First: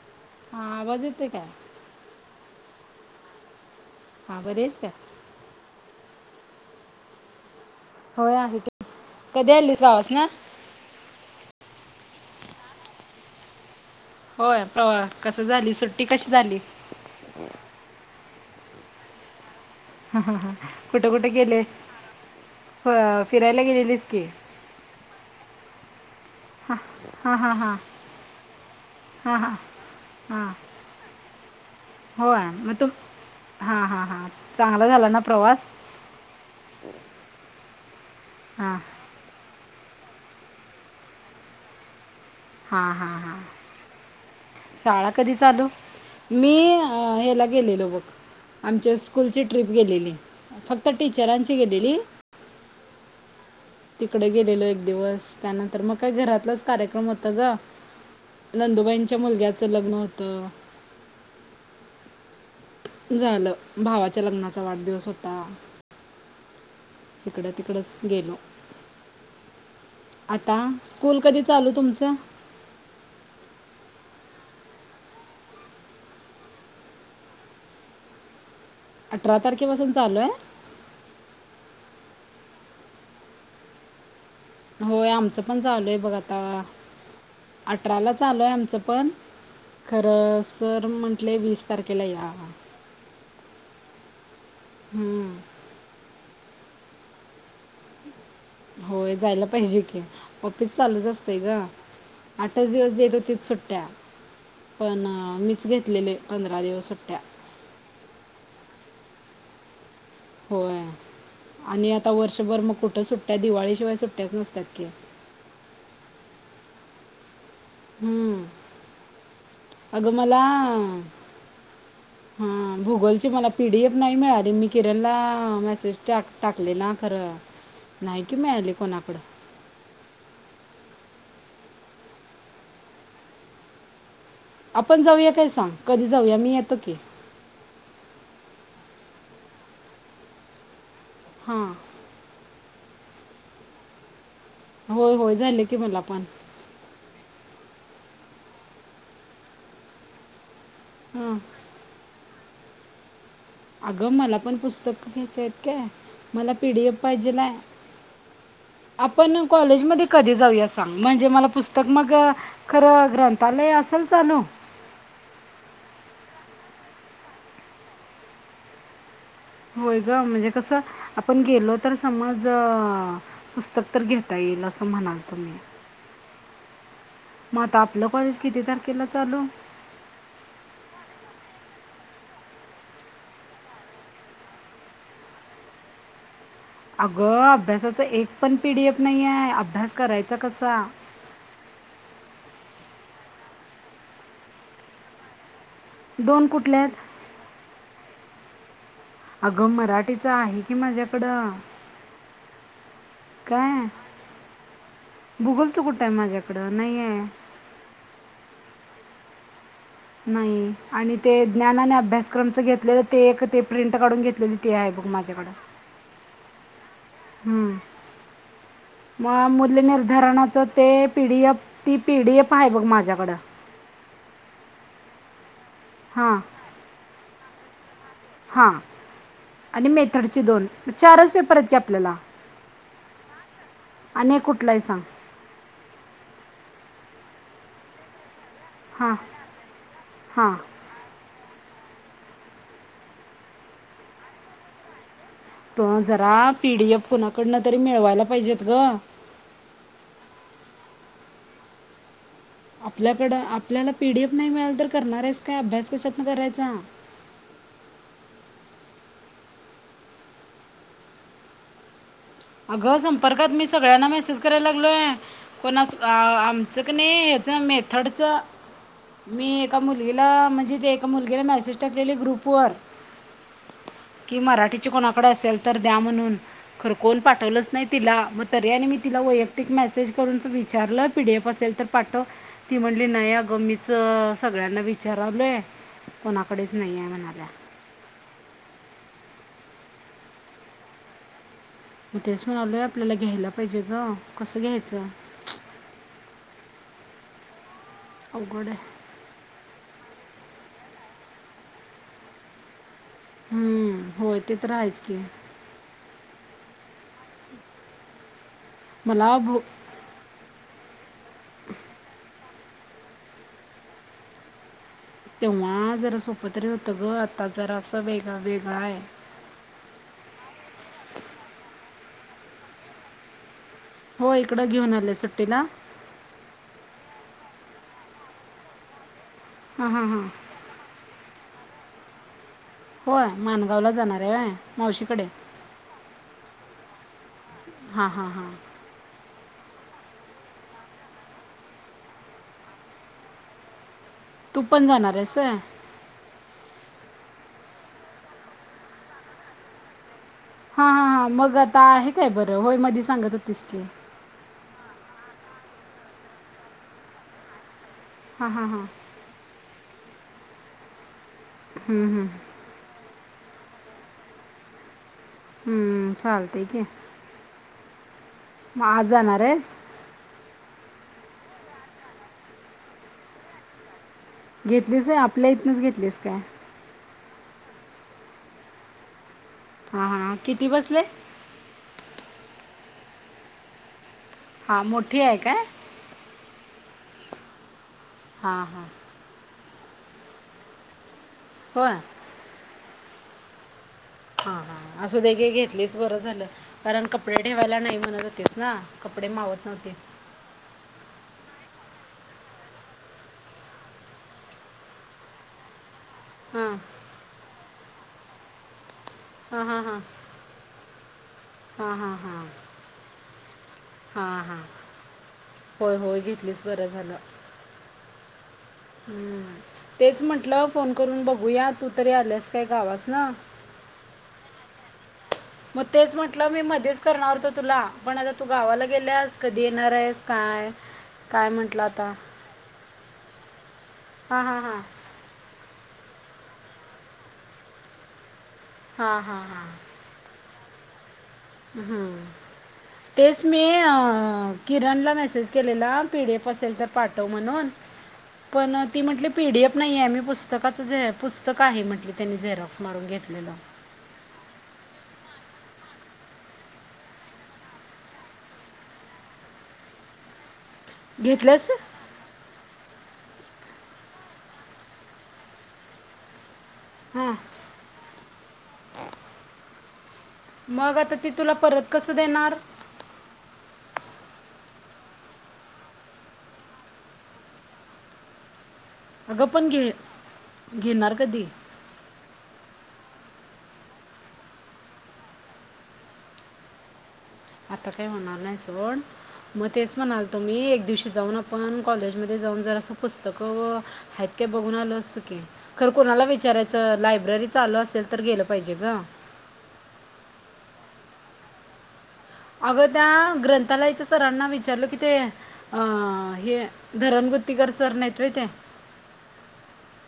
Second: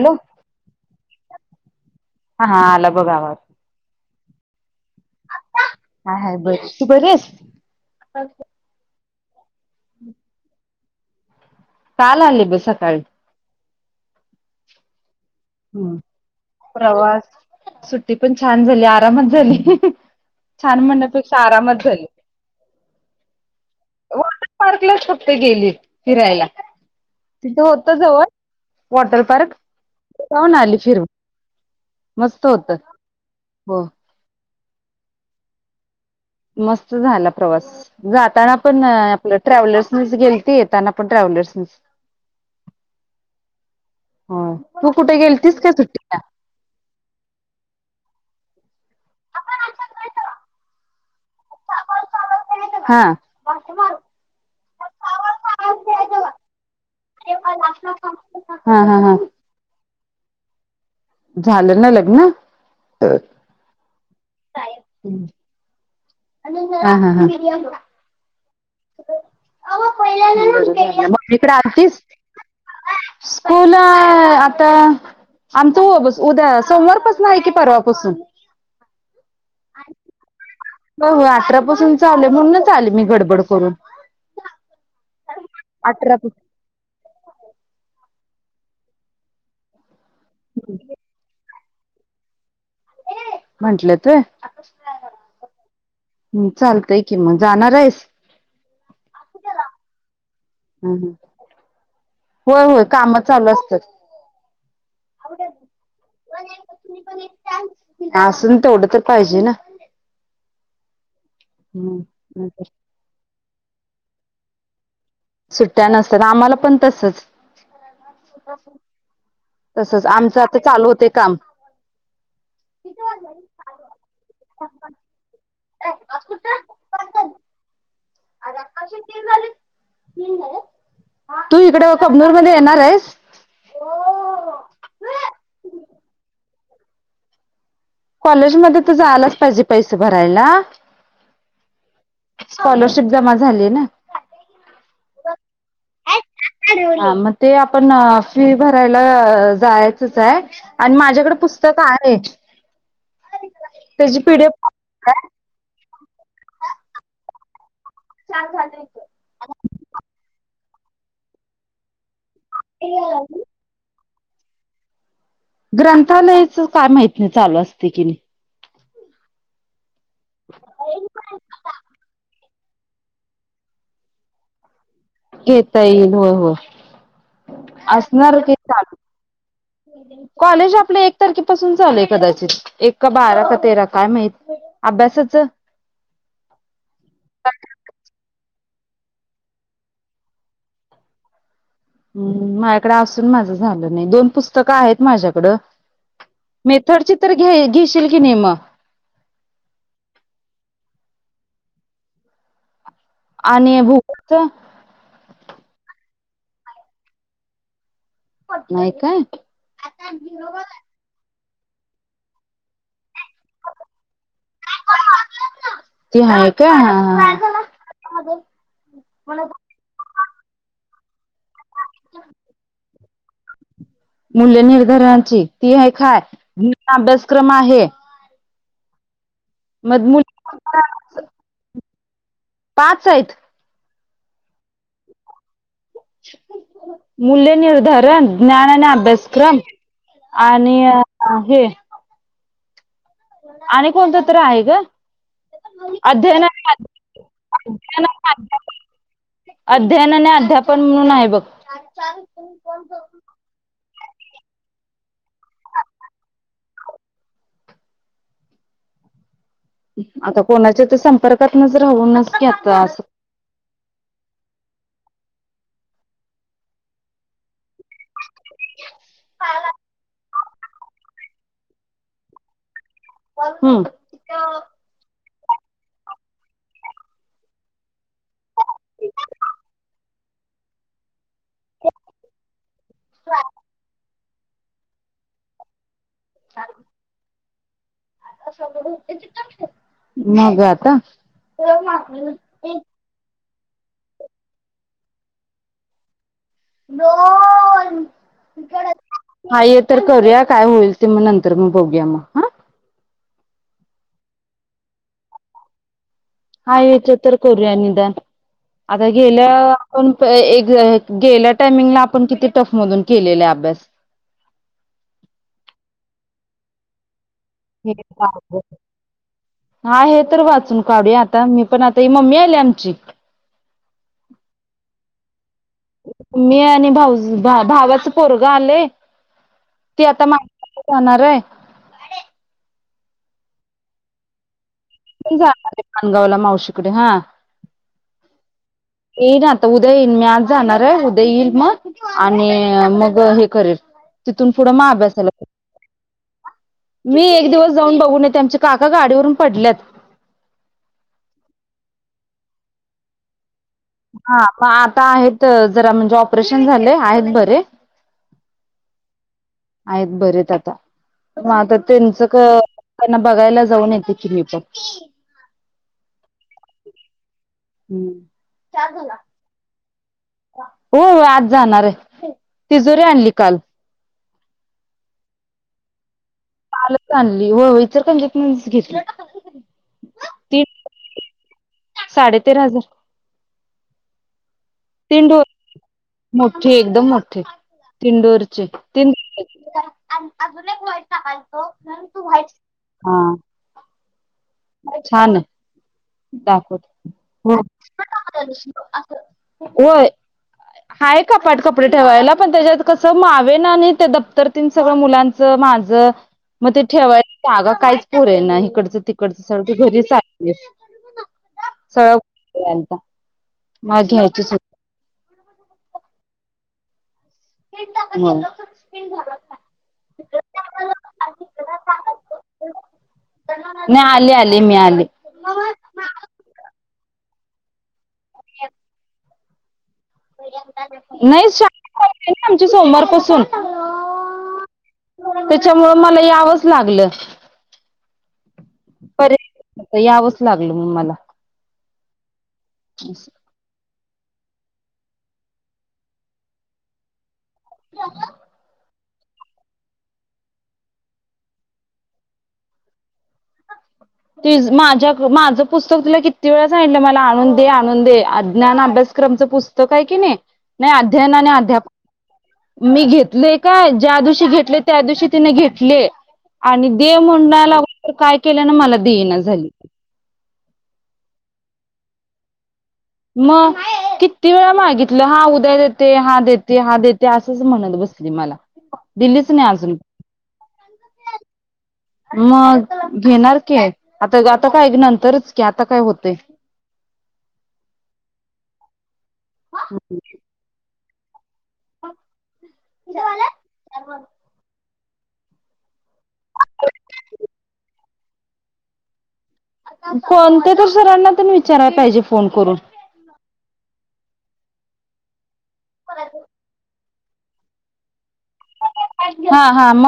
Hello हा आवाज येतोय काय? हा आला बाबा आवाज. हा बरीयेस काय? हा हाय बरी. तू बरियेस? होय आहे की. कधी आलीस गावासंन काल आली ब सकाळी. होय प्रवा कसं झाली? हम्म सुट्टी कशी झाली? प्रवास सुट्टी पण छान झाली. आरामात झाली. हं हं हं छान कुठ कुठे म्हणण्यापेक्षा गेले? आरामात झाली. हा फिरायला गेलेलीस की. वॉटर पार्कलाच फक्त गेली फिरायला हां हां तिथं हां होत जवळ वॉटर हां हां पार्क. हां जाऊन आली फिरुन. होय मस्त होत मग तुम हो हां हां हां चांगला झाला ना प्रवास. मस्त झाला प्रवास जाताना हां पण अं आपलं ट्रॅव्हलर्स तू गेलती येताना पण ट्रॅव्हलर्स ने हा हा हा हो तू शाळा कुठे कधी गेलतीस चालू का सुट्टीला? मी अं हेला गेलेलो बघ आमच्या स्कूलची ट्रीप गेलेली फक्त टीचरांची गेलेली हां तिकडे गेल्यालो बस त्यानंतर मग काय घरातलाच कार्य काम होतं ग हा हा हा नंदुबाईंच्या मुलग्याचं लग्न होतं झालं ना लग्न हा झालं भावाच्या लग्नाचा वाढदिवस होता आणि इकडं तिकडंच गेलो आता स्कूल [unintelligible] कधी इकडं चालू आणि तुमचं ती आता आमचं वो बस उद्या सोमवारपसनं आहे की परवापासून अठरा तारखेपासून चालू हाय हो अठरापासून चालू हाय म्हणूनच आले मी गडबड करून होय आमचं पण झालंय बघ अठरा आता अठराला चालू हाय आमचं पण खरं सर म्हंटले वीस तारखेला या म्हंटल्यात व्हय हम्म हम्म चालतयं की मग जाणार आहेस? होय जायला पाहिजे कि ऑफिस चालूच होय असतंय ग आठच होय दिवस देत काम होतेत चालू असतात सुट्ट्या पण मीच घेतलेले पंधरा दिवस सुट्ट्या असून तेवढं तर पाहिजे ना होय आणि आता हम्म वर्षभर मग कुठं सुट्ट्या दिवाळी शिवाय सुट्ट्याच नसतात [unintelligible] सुट्ट्या नसतात आम्हांला पण तसंच हम् तसच अगं आमचं मला आता चालू होते काम हां भूगोलची मला पीडीएफ नाही मिळाली मी किरण ला मेसेज टा टाकले ना खरं नाही की आरं मिळाली आत्ताशी कोणाकडं तीन झालेत तीन झाल्यात तू इकडे कबनूर मध्ये येणार आहेस. त की कॉलेजमध्ये तर जायलाच पाहिजे पैसे भरायला. हा स्कॉलरशिप जमा झाली ना होय होय झाले की मला पण हा मग ते आपण फी भरायला जायाचच आहे. आणि माझ्याकड पुस्तक आहे. अगं त्याची मला पण पीडीएफ पुस्तक घ्यायचे आहेत काय? मला पीडीएफ पाहिजेल हाय. आपण कॉलेज मध्ये कधी जाऊया? म्हणजे मला पुस्तक मग खरं ग्रंथालय असल. चालू ग्रंथालयाच काय माहतीनाहीचालू असतय की नाही होय ग म्हणजे कसं आपण गेलो तर समज त पुस्तक तर घेता येईल अस घेता येईल होय होय मग आता आपलं असणार कॉलेज ते किती चालू तारखेला कॉलेज आपलं एक तारखे पासून चालू हाय कदाचित एक का बारा काय तेरा काय माहित अभ्यासचं अगं अभ्यासाचं एक पण पीडीएफ नाही हाय अभ्यास करायचा कसा? हम् माझ्याकडे असून माझं झालं नाही दोन पुस्तकं आहेत माझ्याकडं दोन कुठल्या आहेत मेथडची तर घे घेशील की नाहीे मग अगं मराठीच आहे की माझ्याकडं आणि काय भूगोलच भुगोलचं कुठं आहे माझ्याकड ईकड नाही आहे. नाही काय? नाही आणि ते ज्ञान आणि अभ्यासक्रमच घेतलेलं ते एक ते प्रिंट काढून घेतलेली ते आहे बघं माझ्याकडं क्यां हम् मग मूल्य निर्धारणाच ते पीडीएफ ती पीडीएफ आहे बघ माझ्याकडं मूल्य निर्धारणाची ती एक हाय हां अन् अभ्यास क्रम आहे हां आणि मग मु मेथडचे दोन चारच पेपर आहेत आपल्याला पाच हायत आणि कुठलाही सांग? [unintelligible] मूल्य निर्धारण ज्ञान आणि हां अभ्यासक्रम हां आणि आहे आणि कोणतं तर आहे ग? तो जरा अध्ययन पी डी एफ अध्य कुणाकडनं तरी मिळवायला अ पाहिजेत ग अध्ययनने अध्यापन म्हणून आहे बघ आ चाल आपल्याकडं आपल्याला पीडीएफ नाही मिळाल तर करणार आहेस काय? अभ्यास कशातन करायचा? आता कोणाच्या ते संपर्कांतन राहूनच की आता अगं असं संपर्कात मी सगळ्यांना मेसेज करायला लागलोय कोण आमचं क नाही मे थडच मी एका मुलगीला [unintelligible] म्हणजे ते ए मुलगीला मेसेज टाकलेली ग्रुपवर हम्म. की मराठी च कोण थोडं असेल तर द्या म्हणून खर कोण पाठवलंच नाही तिला मग तरी आणि मी तिला वैयक्तिक मेसेज करूनच विचारलं पीडीएफ असेल तर पाठव ती म्हटली नाही अग मीच सगळ्यांना विचारालोय कोणाकडेच नाही हाय म्हणाल्या? [unintelligible] मग आता? मी तेच म्हणालोय आपल्याला घ्यायला पाहिजे ग कसं घ्यायचं? दोन अवघड तिकड आहे नाय येत तर करूया काय होईल? ते मग नंतर म बघूया मग ह? हम्म होय ते तर हायच की. हा याच्यात तर करूया निदान आता मला गेल्या भो आपण गेल्या टायमिंगला आपण किती? टफ मधून केलेला अभ्यास तेव्हा जरा सोपतरी होतं ग [unintelligible] हा हे तर वाचून काढूया आता मी पण आ ते मम्मी आलीय आमची. हो इकड घेऊन आले सुट्टीला. मी आणि भाऊ भावाच पोरग आलय हां ते हां हां आता [unintelligible] जाणारय होय माणगाव ला जाणारे होय मावशीकडे जाणार आहे माणगावला मावशी कडे हा हा हा हा येईन आता उद्या येईन मी आज जाणारे आहे उद्या येईल मग आणि मग हे करेल. तिथून तू पुढ पण मग जाणार अभ्यासाला आहेस होय मी एक दिवस जाऊन बघून येते आमचे काका गाडीवरून पडल्यात हा हा हा मग आता आहे काय बर होय मागे सांगत होतीस की हा म आता आहेत जरा म्हणजे ऑपरेशन झालय आहेत बरे हा हा हा आहेत बरेत आता मग आता त्यांच क ना बघायला जाऊन येतो की मी पण हम्म चालतय की. हम्म म आज जाणारेस? होय होय आज जाणारे तिजोरी आणली काल घेतलीस होय? आपल्या इथनच घेतलीस काय? चालली हो इचलकरंजीतनच घेतली. हा हा किती बसले? तेरा हजार हां मोठी आहे काय [unintelligible] मोठी आहे. द मोठे तीन हां डोअरचे हां तीन एक अजून एकय होय व्हायच [unintelligible] हा हा हा असू दे छान आहे घे घेतलीस ब बर झाल, दाखवत कारण कपडे हो ठेवायला नाही म्हणत होतीस ना. कपडे मावत नव्हतीत. होय हाय कपाट कपडे ठेवायला पण त्याच्यात कस मावेना नी ते दप्तर तेंन सगळ मुलांच माझ मग हां ते ठेवायला जागा काहीच पोरींना हिकडंच तिक [unintelligible] हा, हा, हा, मला हा, घ्यायचीच हा. होय, होय घे तेच बरं झालं. मगं हम्म तेच म्हंटलं फोन करून बघूया. तू तरी आल्यास काय गावासन. नाही आले [inaudible] मग तेच म्हंटलं मी मध्येच करणार होतो तुला. पण आता तू गावाला गेल्यास कधी? येणार आहेस काय काय नाही म्हटलं आता शाळा आमची सोमवारपासून हां हां हां ते त्याच्यामुळे मला यावंच लागल. हा, हा, हा लागल मग मला. हम्म तेचं मी अ किरण ला मेसेज केलेला पी डी एफ असेल तर पाठव. म्हणून पण ती म्हटली पी डी एफ नाही आहे मी पुस्तकाचं झ पुस्तक आहे म्हटले त्यांनी झेरॉक्स मारून घेतलेलं ती माझ्या माझं पुस्तक तीला किती वेळा सांगितल मला आणून दे, आणून दे ज्ञान अभ्यासक्रमचं पुस्तक आहे की नाही नाही अध्ययन आणि घेतलंस अध्यापक मी घेतलेय काय ज्या दिवशी घेतले त्या दिवशी तिने घेतली. आणि दे हां म्हनाय लागलोय तर काय केल्यान मला देई ना झाली. मग आता ती तुला परत कसं देणार? मग किती वेळा मागितलं. हा उद्या देते, हा देते, हा देते असंच म्हणत बसली मला. अगं दिलीच पण नाही घे अजून. घेणार कधी? मग घेणार की, आता आता काय नंतरच की आता काय होतय. आता काय होणार नाही सोड. मग तेच म्हणालतो मी एक दिव [unintelligible] आपण कॉलेजमध्ये जाऊन जर असं पुस्तकं आहेत का बघून आलो अस होय की खर कोणाला विचारायचं लायब्ररी चालू असेल तर गेलं पाहिजे ग. कोणत्या तर सरांना तेन विचारायला पाहिजे. फोन करून अग त्या् ग्रंथ कलाच्या इथं सराना विचारल कि ते अं हे धरमगुत्तीकर सर नाहीेत व्हय ते हा हा म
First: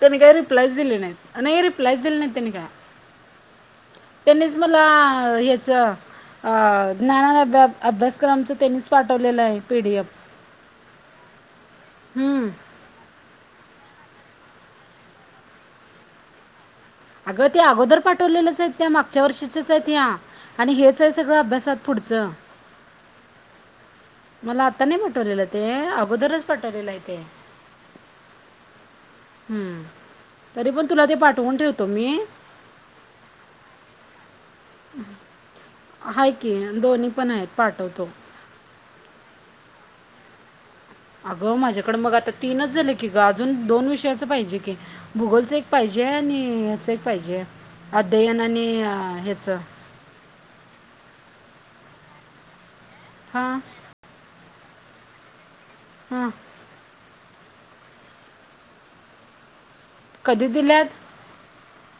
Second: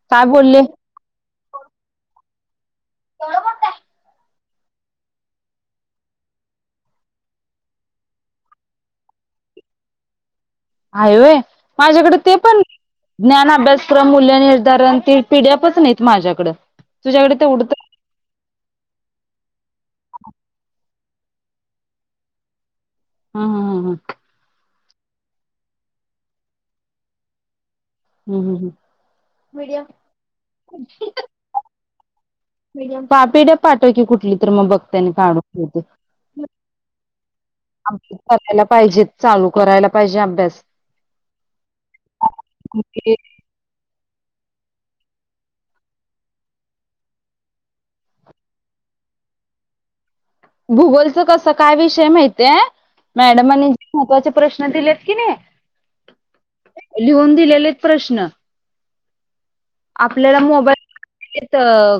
त्याने काही रिप्लायच दिली नाहीत नई रिप्लायाचं दिली नाहीत [inaudible] केवढ मोठ आहे. त्यांनीच मला ह्याचं अं ज्ञानाभ्या अभ्यासक्रमचं त्यानीच पाठवलेलं आहे पी डी एफ आहे होय माझ्याकड ते पण ज्ञान अभ्यास प्रमूल्यान निर्धारण ती पिडिएफ च नहीत माझ्याकड अगं ते अगोदर पाठवलेलच अहेत त्या मागच्या वर्षीचच आहेत ह्या आणि हे च सगळं अभ्यासात पुढचं हं हं हं हं आतानय पाटवलेलं ते अगोदरच पाटवलेलं आहे ते हूं हूं हूं हूं तरी पण तुला ते पाठवून ठेवतो मी पा पीडफ पाठव की कुठली? तर, मग बघते त्यानी काढून ठेवते. आहे की दोन्ही पण आहेत पाठवतो आमटी करायला पाहिजेत चालू करायला. पाहिजे, अभ्यास अगं माझ्याकड मग आता तीनच झाले की म्हणजे ग अजून दोन विष याच पाहिजे की भूगोलच एक पाहिजे आणि याच एक पाहिजे अध्ययन आणि आ हेच भूगोलचं कसं काय विषय माहितीय हां मॅडमांनी महत्वाचे प्रश् हा, दिलेत की, नई हं लिहून दिलेले प्रश्न आपल्याला कधी दिल्यात मोबाई त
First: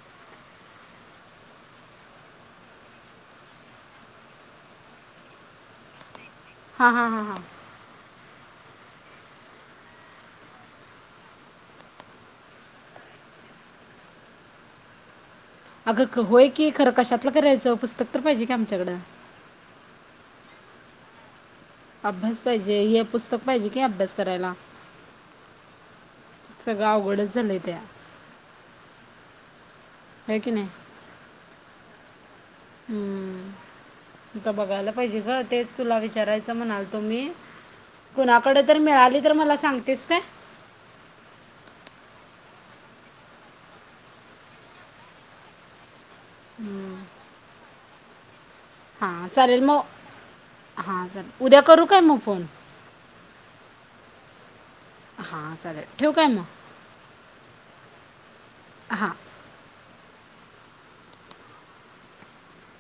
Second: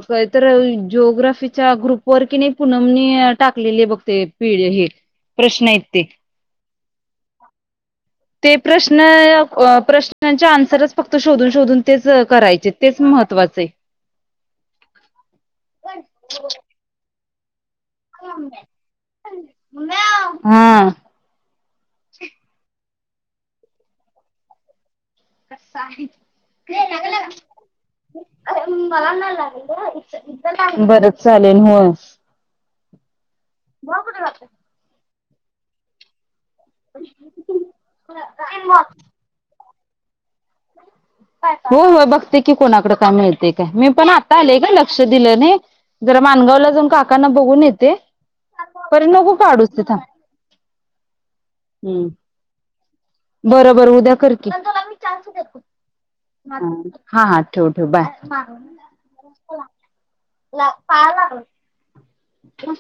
कायतर जिओग्राफीच्या ग्रुप वर कि नई पुनमनी टाकलेली आहे बघते पिढ हे प्रश्न येत ते हा हा हा हा ते प्रश्न प्रश्नाच्या आन्सरच फक्त शोधून शोधून तेच करायचे तेच महत्त्वाचय अगं होय, की खरं कशात [unintelligible] हा अभ्यास पाहिजे, हे पुस्तक पाहिजे की अभ्यास करायला. साहित. सगळं अवघडच झालंय त्या मला नाही होय की नाही बरं चालेल हं हम्म आता बघायला पाहिजे तेच तुला विचाराय असं म्हणाल तो मी कुणा कड तरी मिळाली तर मला सांग दिसतयं हो हो बघते की कोणाकडे काय मिळते काय मी पण आता आलेय का लक्ष दिलं नाही जरा मानगावला जाऊन काकांना बघून येते पर हा नको चालेल काढूच ते मग थांब हा चालेल उद्या करू काय मग फोन? बर बर उद्या कर की चल तुला मी चान्स हां चालेल ठेवू काय मग देतो हा ठेव ठेव बाय हां ला पायाला लागल